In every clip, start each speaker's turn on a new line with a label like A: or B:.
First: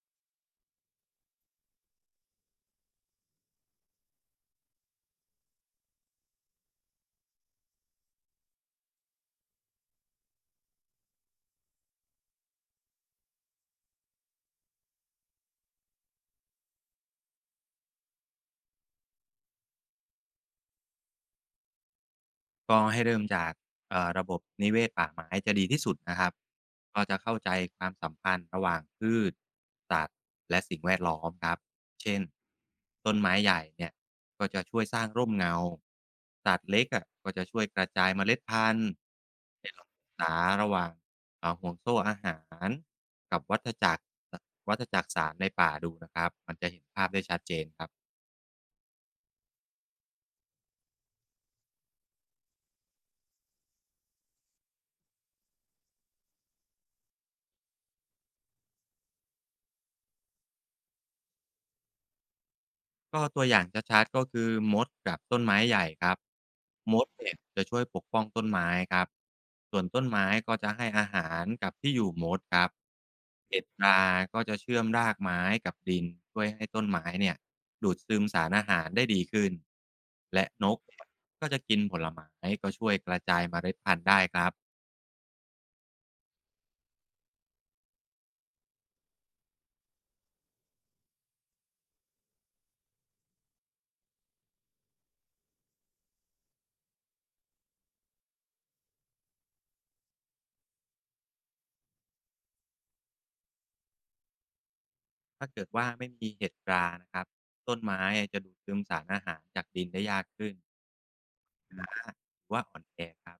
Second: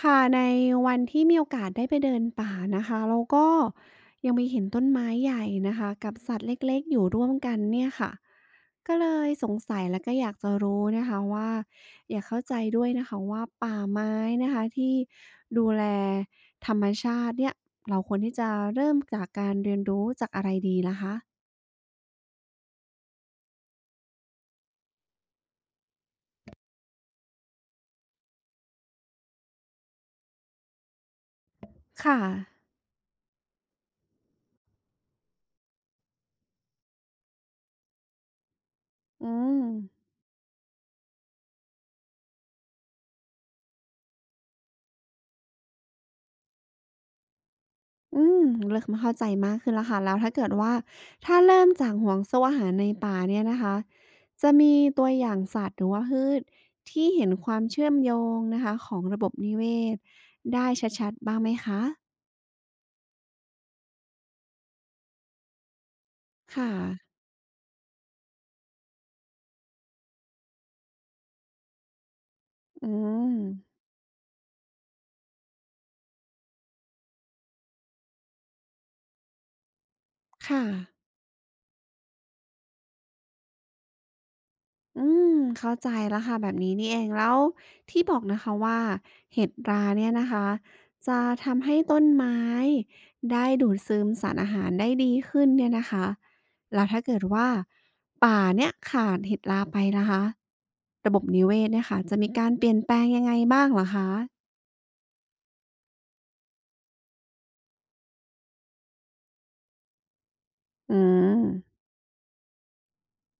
A: ค่ะในวันที่มีโอกาสได้ไปเดินป่านะคะเราก็ยังไปเห็นต้นไม้ใหญ่นะคะกับสัตว์เล็กๆอยู่ร่วมกันเนี่ยค่ะก็เลยสงสัยแล้วก็อยากจะรู้นะคะว่าอยากเข้าใจด้วยนะคะว่าป่าไม้นะคะที่ดูแลธรรมชาติเนี่ยเราควรที่จะเริ่มจากการเรียนรู้จากอะไรดีล่ะคะ
B: ก็ให้เริ่มจากระบบนิเวศป่าไม้จะดีที่สุดนะครับก็จะเข้าใจความสัมพันธ์ระหว่างพืชสัตว์และสิ่งแวดล้อมครับเช่
A: ค่ะ
B: นต้นไม้ใหญ่เนี่ยก็จะช่วยสร้างร่มเงาสัตว์เล็กอะก็จะช่วยกระจายเมล็ดพันธุ์
A: อืม
B: ให้ลองศึกษาระหว่างห่วงโซ่อาหารกับวัฏจักรสารในป่าดูนะครับ มันจะเห็นภาพได้ชัดเจนครับ
A: อืมเริ่มาเข้าใจมากขึ้นแล้วค่ะแล้วถ้าเกิดว่าถ้าเริ่มจากห่วงโซ่อาหารในป่าเนี่ยนะคะจะมีตัวอย่างสัตว์หรือว่าพืชที่เห็นความเชื่อมโยงนะคะของระบบนิเวศได้ชัดๆบ้างไหมคะ
B: ก็ตัวอย่างชัดๆก็คือมดกับต้นไม้ใหญ่ครับ
A: ค่ะ
B: มดเนี่ยจะช่วยปกป้องต้นไม้ครับส่วนต้นไม้ก็จะให้อาหารกับที่อยู่มดครับ
A: อืม
B: เห็ดราก็จะเชื่อมรากไม้กับดินช่วยให้ต้นไม้เนี่ยดูดซึมสารอาหารได้ดีขึ้นและ
A: ค่ะ
B: นกเนี่ยก็จะกินผลไม้ก็ช่วยกระจายเมล็ดพันธุ์ได้ครับ
A: อืมเข้าใจแล้วค่ะแบบนี้นี่เองแล้วที่บอกนะคะว่าเห็ดราเนี่ยนะคะจะทำให้ต้นไม้ได้ดูดซึมสารอาหารได้ดีขึ้นเนี่ยนะคะแล้วถ้าเกิดว่าป่าเนี่ยขาดเห็ดราไปนะคะระบบนิเวศเนี่ยค่ะจะมีการเปลี่ยนแปลงยังไงบ้างเหรอคะ
B: ถ้าเกิดว่าไม่มีเห็ดรานะครับต้นไม้จะดูดซึมสารอาหารจากดินได้ยากขึ้น
A: อืม
B: รือว่าอ่อนแอครับ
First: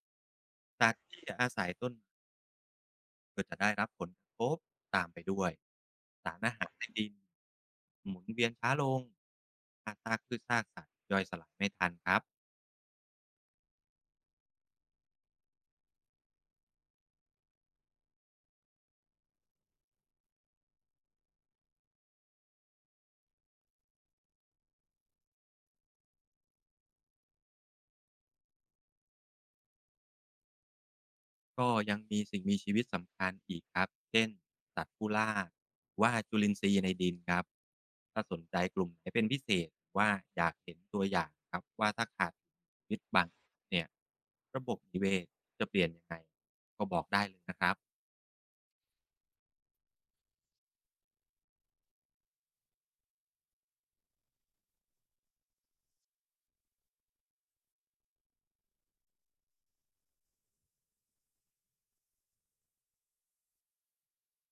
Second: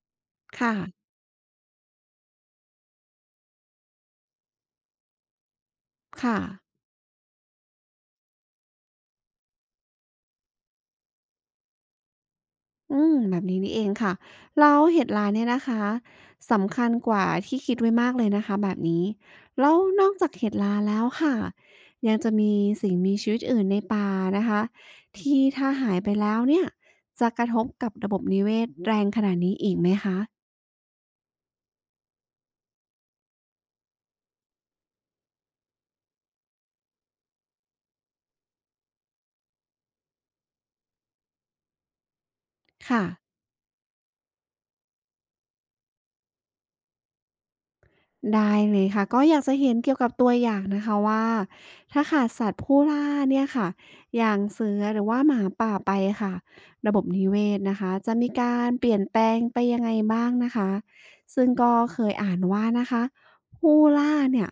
A: ค่ะ
B: สัตว์ที่อาศัยต้นไม้ก็จะได้รับผลกระทบตามไปด้วยสา
A: ค่ะ
B: รอาหารในดินหมุนเวียนช้าลงอาซากพืชซากสัตว์ย่อยสลายไม่ทันครับ
A: แบบนี้นี่เองค่ะแล้วเหตุร้ายเนี่ยนะคะสำคัญกว่าที่คิดไว้มากเลยนะคะแบบนี้แล้วนอกจากเห็ดราแล้วค่ะยังจะมีสิ่งมีชีวิตอื่นในป่านะคะที่ถ้าหายไปแล้วเนี่ยจะกระทบกับระบบนิเวศแรงขนาดนี้อีกไหมคะ
B: ก็ยังมีสิ่งมีชีวิตสำคัญอีกครับเช่นสัตว์ผู้ล่าหรือว่าจุลินทรีย์ในดินครับถ้าสนใจกลุ่มไหนเป็นพิเศษหรือว่าอยากเห็นตัวอย่างครับว่าถ้าขาดชีวิต
A: ค่ะ
B: บางชนิดเนี่ยระบบนิเวศจะเปลี่ยนยังไงก็บอกได้เลยนะครับ
A: ได้เลยค่ะก็อยากจะเห็นเกี่ยวกับตัวอย่างนะคะว่าถ้าขาดสัตว์ผู้ล่าเนี่ยค่ะอย่างเสือหรือว่าหมาป่าไปค่ะระบบนิเวศนะคะจะมีการเปลี่ยนแปลงไปยังไงบ้างนะคะซึ่งก็เคยอ่านว่านะคะผู้ล่าเนี่ย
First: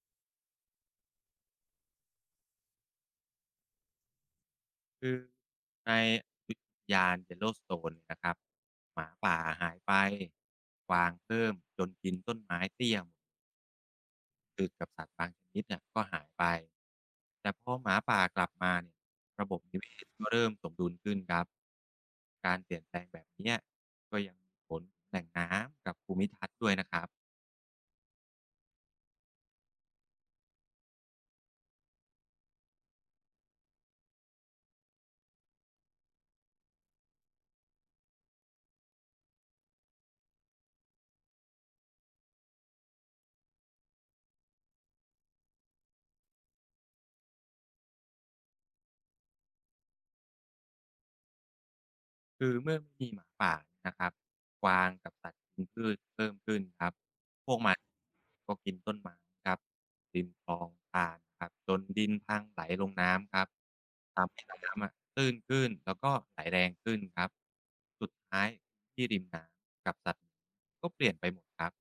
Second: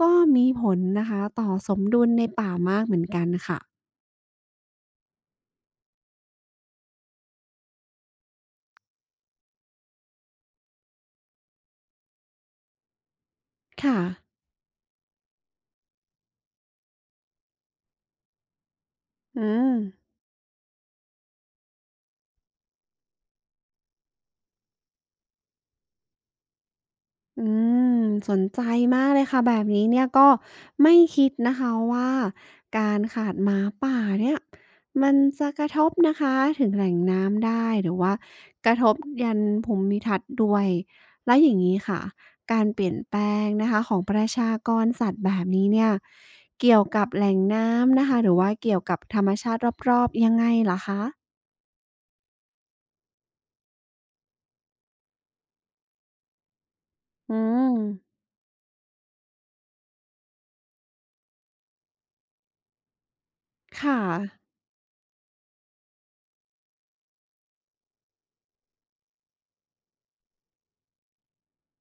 A: ก็มีผลนะคะต่อสมดุลในป่ามากเหมือนกันค่ะ
B: คือในอุทยาน Yellowstone เนี่ยนะครับหมาป่าหายไปกวางเพิ่มจนกินต้นไม้เตี้ยหมด
A: ค่ะ
B: กกับสัตว์บางชนิดเนี่ยก็หายไปแต่พอหมาป่ากลับมาเนี่ย
A: อื
B: ระบบ
A: ม
B: นิเวศก็เริ่มสมดุลขึ้นครับการเปลี่ยนแปลงแบบเนี้ยก็ยังมีผลถึงแหล่งน้ำกับภูมิทัศน์ด้วยนะครับ
A: อืมสนใจมากเลยค่ะแบบนี้เนี่ยก็ไม่คิดนะคะว่าการขาดหมาป่าเนี่ยมันจะกระทบนะคะถึงแหล่งน้ำได้หรือว่ากระทบยันภูมิทัศน์ด้วยแล้วอย่างนี้ค่ะการเปลี่ยนแปลงนะคะของประชากรสัตว์แบบนี้เนี่ยเกี่ยวกับแหล่งน้ำนะคะหรือว่าเกี่ยวกับธรรมชาติรอบๆยังไงล่รคะ
B: คือเมื่อมีหมาป่านะครับกวางกับสัตว์กินพืชเพิ่มขึ้นครับ
A: อื
B: พวกมั
A: ม
B: นก็กินต้นไม้ครับดินคลองตานครับจนดินพังไหลลงน้ำครับ
A: ค่ะ
B: ทำให้น้ำอะตื้นขึ้นแล้วก็ไหลแรงขึ้นครับสุดท้ายที่ริมน้ำกับสัตว์ก็เปลี่ยนไปหมดครับ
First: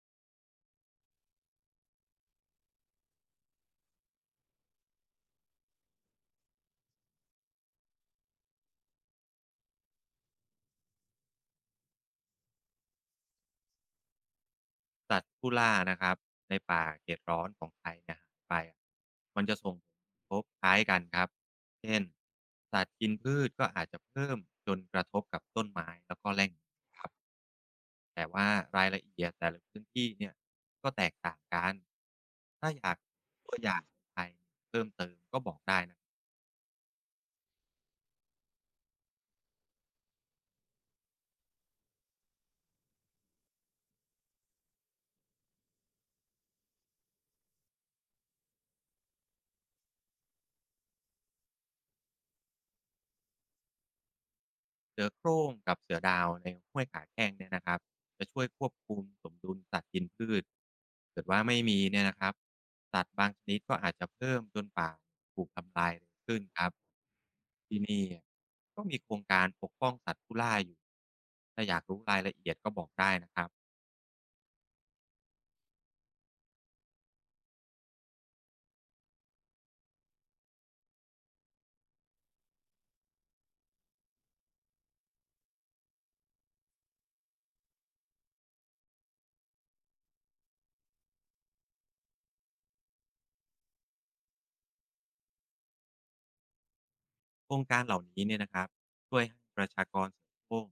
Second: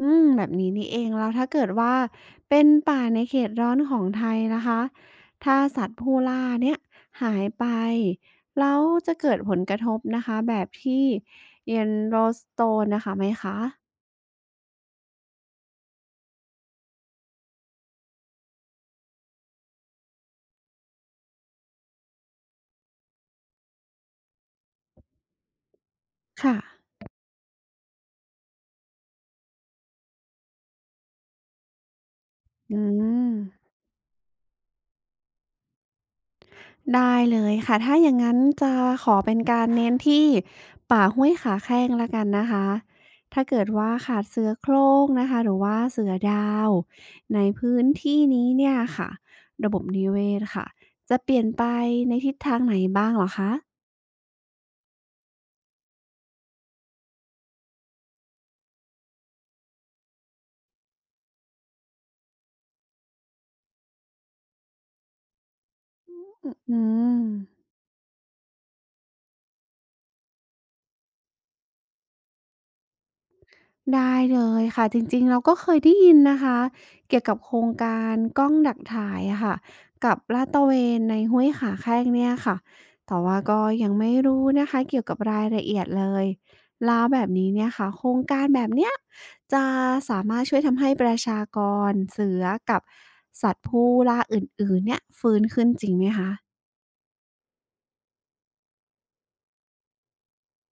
A: แบบนี้นี่เองแล้วถ้าเกิดว่าเป็นป่าในเขตร้อนของไทยนะคะถ้าสัตว์ผู้ล่าเนี่ยหายไปแล้วจะเกิดผลกระทบนะคะแบบที่เยนโรสโต o นะคะไหมคะ
B: สัตว์ผู้ล่านะครับในป่าเขตร้อนของไทยเนี่ยหายไปอะมันจะส่งผลกระทบคล้ายกันครับเช่นสัตว์กินพืชก็อาจจะเพิ่มจนกระทบกับต้นไม้แล้วก็แหล่ง
A: ค่ะ
B: ครับแต่ว่ารายละเอียดแต่ละพื้นที่เนี่ยก็แตกต่างกันถ้า
A: อื
B: อยาก
A: ม
B: ตัวอย่างไทยเพิ่มเติมก็บอกได้
A: ได้เลยค่ะถ้าอย่างนั้นจะขอเป็นการเน้นที่ป่าห้วยขาแข้งแล้วกันนะคะถ้าเกิดว่าขาดเสือโคร่งนะคะหรือว่าเสือดาวในพื้นที่นี้เนี่ยค่ะระบบนิเวศค่ะจะเปลี่ยนไปในทิศทางไหนบ้างเหรอคะ
B: เสือโคร่งกับเสือดาวในห้วยขาแข้งเนี่ยนะครับจะช่วยควบคุมสมดุลสัตว์กินพืชเกิดว่าไม่มีเนี่ยนะครับสัตว์บางชนิดก็อาจจะเพิ่มจนป่าถูกทำลายเร็วขึ้นครั
A: อื
B: บ
A: ม
B: ที่นี่ก็มีโครงการปกป้องสัตว์ผู้ล่าอยู่ถ้าอยากรู้รายละเอียดก็บอกได้นะครับ
A: ได้เลยค่ะจริงๆเราก็เคยได้ยินนะคะเกี่ยวกับโครงการกล้องดักถ่ายอะค่ะกับลาดตระเวนในห้วยขาแข้งเนี่ยค่ะแต่ว่าก็ยังไม่รู้นะคะเกี่ยวกับรายละเอียดเลยแล้วแบบนี้เนี่ยค่ะโครงการแบบเนี้ยจะสามารถช่วยทำให้ประชากรเสือกับสัตว์ผู้ล่าอื่นๆเนี่ยฟื้นขึ้นจริงไหมคะ
B: โครงการเหล่านี้เนี่ยนะครับช่วยให้ประชากรสือโคร่ง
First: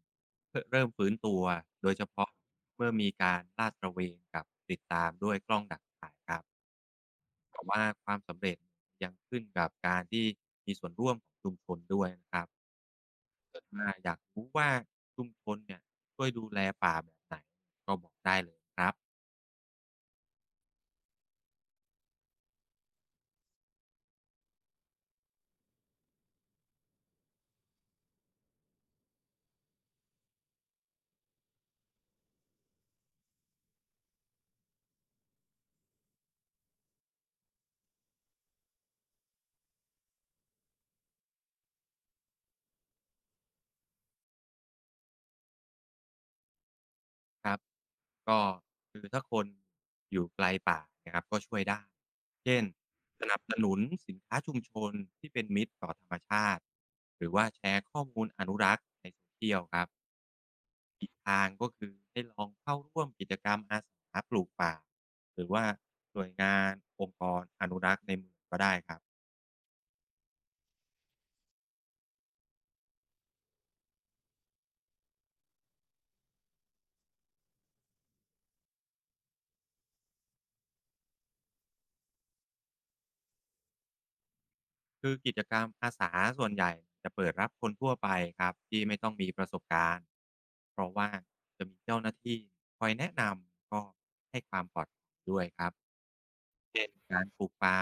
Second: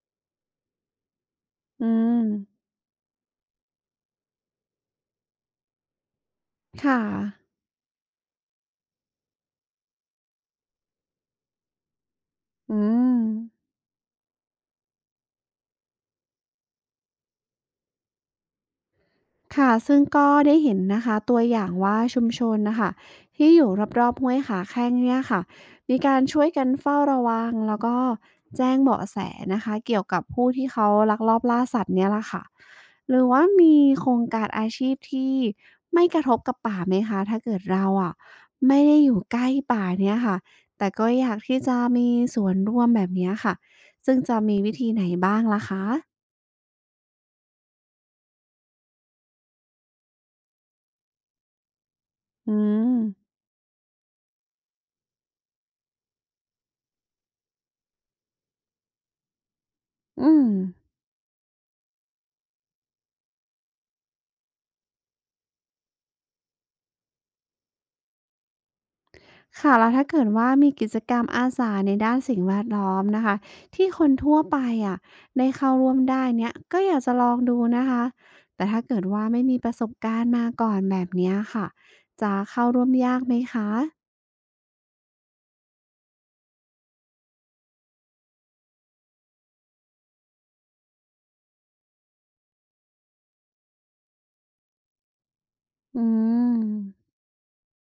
B: เริ่มฟื้นตัว
A: อื
B: โดยเฉพาะ
A: ม
B: เมื่อมีการลาดตระเวนกับติดตามด้วยกล้องดักถ่ายครับ
A: ค่ะ
B: แต่ว่าความสำเร็จยังขึ้นกับการที่มีส่วนร่วมของชุมชนด้วยนะครับ
A: อืม
B: เกิดว่าอยากรู้ว่าชุมชนเนี่ยช่วยดูแลป่าแบบไหนก็บอกได้เลยครับ
A: ค่ะซึ่งก็ได้เห็นนะคะตัวอย่างว่าชุมชนนะคะที่อยู่รอบๆห้วยขาแข้งเนี่ยค่ะมีการช่วยกันเฝ้าระวังแล้วก็แจ้งเบาะแสนะคะเกี่ยวกับผู้ที่เขาลักลอบล่าสัตว์เนี่ยละค่ะหรือว่ามีโครงการอาชีพที่ไม่กระทบกับป่าไหมคะถ้าเกิดเราอะไม่ได้อยู่ใกล้ป่าเนี่ยค่ะแต่ก็อยากที่จะมีส่วนร่วมแบบเนี้ยค่ะซึ่งจะมีวิธีไหนบ้างล่ะคะ
B: ครับก็คือถ้าคนอยู่ไกลป่านะครับก็ช่วยได้
A: อื
B: เช่น
A: ม
B: สนับสนุนสินค้าชุมชนที่เป็นมิตรต่อธรรมชาติหรือว่าแชร์ข้อมูลอนุรักษ์ในโซเชียลครับ
A: อืม
B: อีกทางก็คือให้ลองเข้าร่วมกิจกรรมอาสาปลูกป่าหรือว่าหน่วยงานองค์กรอนุรักษ์ในเมืองก็ได้ครับ
A: ค่ะแล้วถ้าเกิดว่ามีกิจกรรมอาสาในด้านสิ่งแวดล้อมนะคะที่คนทั่วไปอะได้เข้าร่วมได้เนี่ยก็อยากจะลองดูนะคะแต่ถ้าเกิดว่าไม่มีประสบการณ์มาก่อนแบบเนี้ยค่ะจะเข้าร่วมยากไหมคะ
B: คือกิจกรรมอาสาส่วนใหญ่จะเปิดรับคนทั่วไปครับที่ไม่ต้องมีประสบการณ์เพราะว่าจะมีเจ้าหน้าที่คอยแนะนำก็ให้ความปลอดภัยด้วยครับ
A: อืม
B: เช่นการปลูกป่า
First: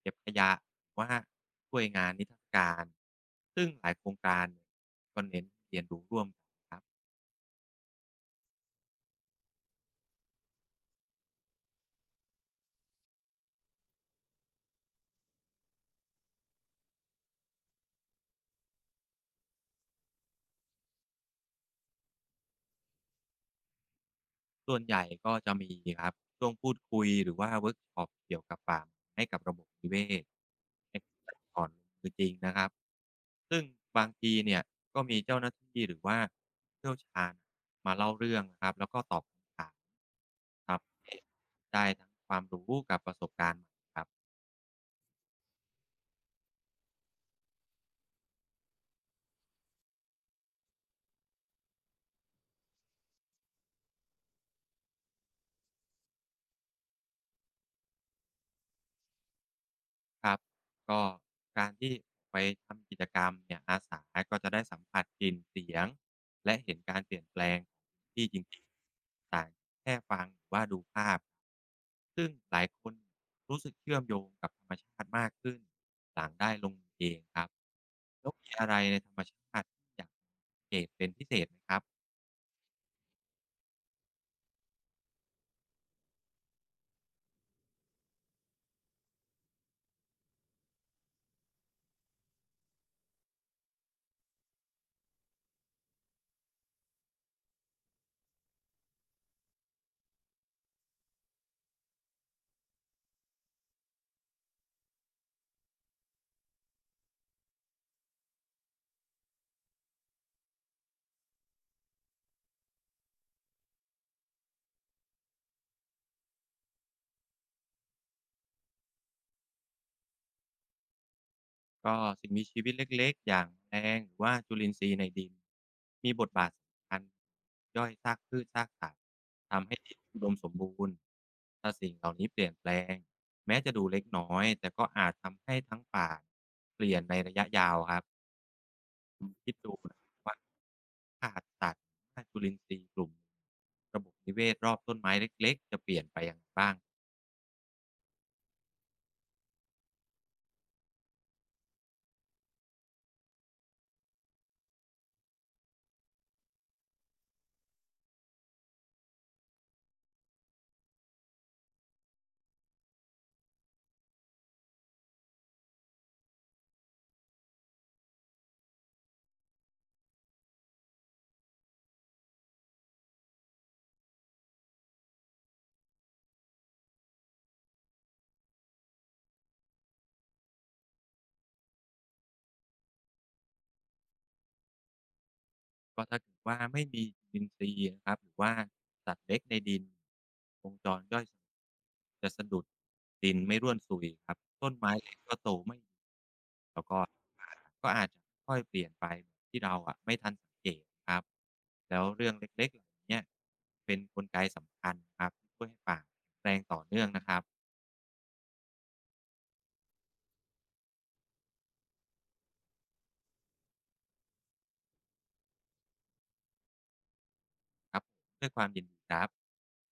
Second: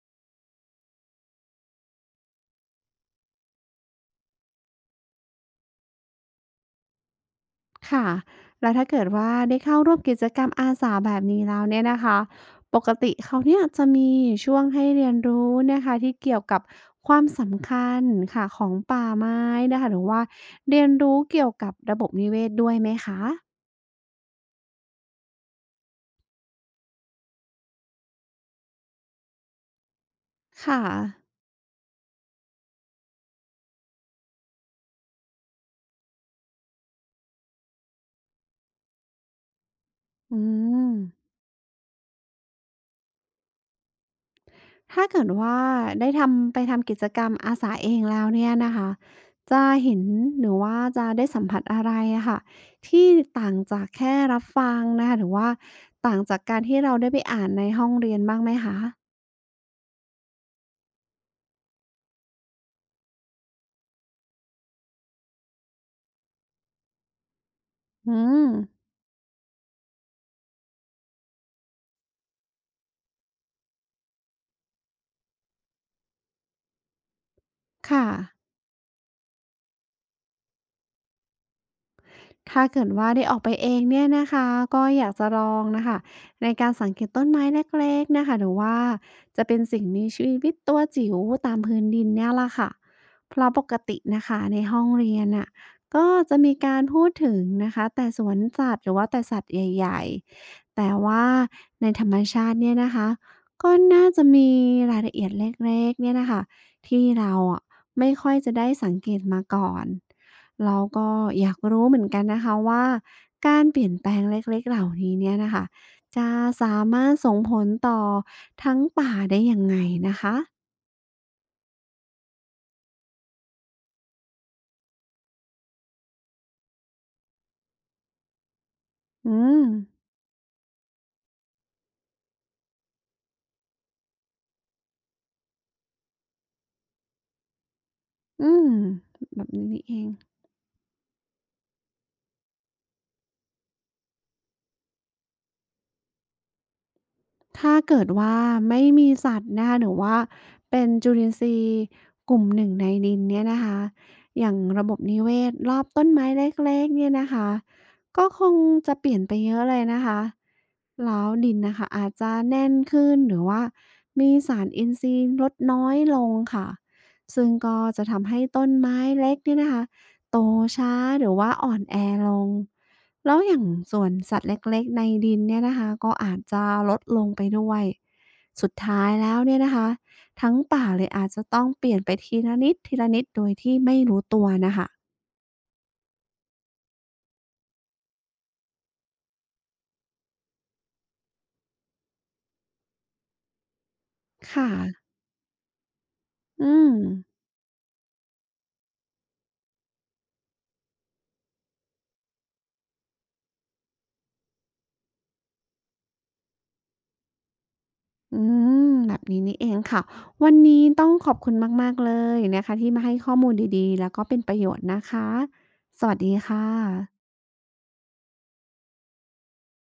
B: เก็บขยะหรือว่าช่วยงานนิทรรศการซึ่งหลายโครงการเนี่ยก็เน้นเรียนรู้ร่วมกันครับ
A: ค่ะแล้วถ้าเกิดว่าได้เข้าร่วมกิจกรรมอาสาแบบนี้แล้วเนี่ยนะคะปกติเขาเนี่ยจะมีช่วงให้เรียนรู้นะคะที่เกี่ยวกับความสำคัญค่ะของป่าไม้นะคะหรือว่าเรียนรู้เกี่ยวกับระบบนิเวศด้วยไหมคะ
B: ส่วนใหญ่ก็จะมีครับช่วงพูดคุยหรือว่าเวิร์กช็อปเกี่ยวกับป่าให้กับระบบนิเวศ
A: ค่ะ
B: ให้ก่อนคือจริงนะครับซึ่งบางทีเนี่ยก็มีเจ้าหน้าที่หรือว่าเชี่ยวชาญมาเล่าเรื่องนะครับแล้วก็ตอบคำถาม
A: อื
B: ครับ
A: ม
B: ได้ทั้งความรู้กับประสบการณ์ใหม่ครับ
A: ถ้าเกิดว่าได้ทำไปทำกิจกรรมอาสาเองแล้วเนี่ยนะคะ จะเห็นหรือว่าจะได้สัมผัสอะไรอะค่ะที่ต่างจากแค่รับฟังนะคะหรือว่าต่างจากการที่เราได้ไปอ่านในห้องเรียนบ้างไหมคะ
B: ครับก็การที่ไปทำกิจกรรมเนี่ยอาสาก็จะได้สัมผัสกลิ่นเสียงและเห็นการเปลี่ยนแปลงของ
A: อื
B: ที่จ
A: ม
B: ริงๆต่างแค่ฟังหรือว่าดูภาพซึ่งหลายคนรู้สึกเชื่อมโยงกับธรรมชาติมากขึ้นหลังได้ลงมือเองครับ
A: ค่ะ
B: แล้วมีอะไรในธรรมชาติที่อยากสังเกตเป็นพิเศษไหมครับ
A: ถ้าเกิดว่าได้ออกไปเองเนี่ยนะคะก็อยากจะลองนะคะในการสังเกตต้นไม้เล็กๆนะคะหรือว่าจะเป็นสิ่งมีชีวิตตัวจิ๋วตามพื้นดินเนี่ยละค่ะเพราะปกตินะคะในห้องเรียนน่ะก็จะมีการพูดถึงนะคะแต่สวนสัตว์หรือว่าแต่สัตว์ใหญ่ๆแต่ว่าในธรรมชาติเนี่ยนะคะก็น่าจะมีรายละเอียดเล็กๆเนี่ยนะคะที่เราอะไม่ค่อยจะได้สังเกตมาก่อน เราก็อยากรู้เหมือนกันนะคะว่าการเปลี่ยนแปลงเล็กๆเหล่านี้เนี่ยนะคะจะสามารถส่งผลต่อทั้งป่าได้ยังไงนะคะ
B: ก็สิ่งมีชีวิตเล็กๆอย่างแมลงหรือว่าจุลินทรีย์ในดินมีบทบาทสำคัญย่อยซากพืชซากสัตว์
A: อืม
B: ทำให้ดินอุดมสมบูรณ์ถ้าสิ่งเหล่านี้เปลี่ยนแปลงแม้จะดูเล็กน้อยแต่ก็อาจทำให้ทั้งป่าเปลี่ยนในระยะยาวครับ
A: อืม แบบ
B: คิด
A: นี้
B: ดู
A: นี่เอ
B: นะค
A: ง
B: รับว่าขาดสัตว์ถ้าดจุลินทรีย์กลุ่มระบบนิเวศรอบต้นไม้เล็กๆจะเปลี่ยนไปอย่างไรบ้าง
A: ถ้าเกิดว่าไม่มีสัตว์นะคะหรือว่าเป็นจุลินทรีย์กลุ่มหนึ่งในดินเนี่ยนะคะอย่างระบบนิเวศรอบต้นไม้เล็กๆเนี่ยนะคะก็คงจะเปลี่ยนไปเยอะเลยนะคะแล้วดินนะคะอาจจะแน่นขึ้นหรือว่ามีสารอินทรีย์ลดน้อยลงค่ะซึ่งก็จะทำให้ต้นไม้เล็กเนี่ยนะคะ โตช้าหรือว่าอ่อนแอลงแล้วอย่างสวนสัตว์เล็กๆในดินเนี่ยนะคะก็อาจจะลดลงไปด้วยสุดท้ายแล้วเนี่ยนะคะทั้งป่าเลยอาจจะต้องเปลี่ยนไปทีละนิดทีละนิดโดยที่ไม่รู้ตัวนะคะ
B: ก็ถ้าเกิดว่าไม่มีจุลินทรีย์นะครับหรือว่าสัตว์เล็กในดินวงจรย่อยสลายจะสะดุดดินไม่ร่วนสุยครับ
A: ค่ะ
B: ต้นไม้เล็กก็โตไม่ดี
A: อื
B: แล้ว
A: ม
B: ก็ป่าก็อาจจะค่อยเปลี่ยนไปแบบที่เราอะไม่ทันสังเกตครับแล้วเรื่องเล็กๆเหล่านี้เนี่ยเป็นกลไกสำคัญครับที่ช่วยให้ป่าแข็งแรงต่อเนื่องนะครับ
A: อืแบบนี้นี่เองค่ะวันนี้ต้องขอบคุณมากๆเลยนะคะที่มาให้ข้อมูลดีๆแล้วก็เป็นประโยชน์นะคะสวัสดีค่ะ
B: ครับด้วยความยินดีครับ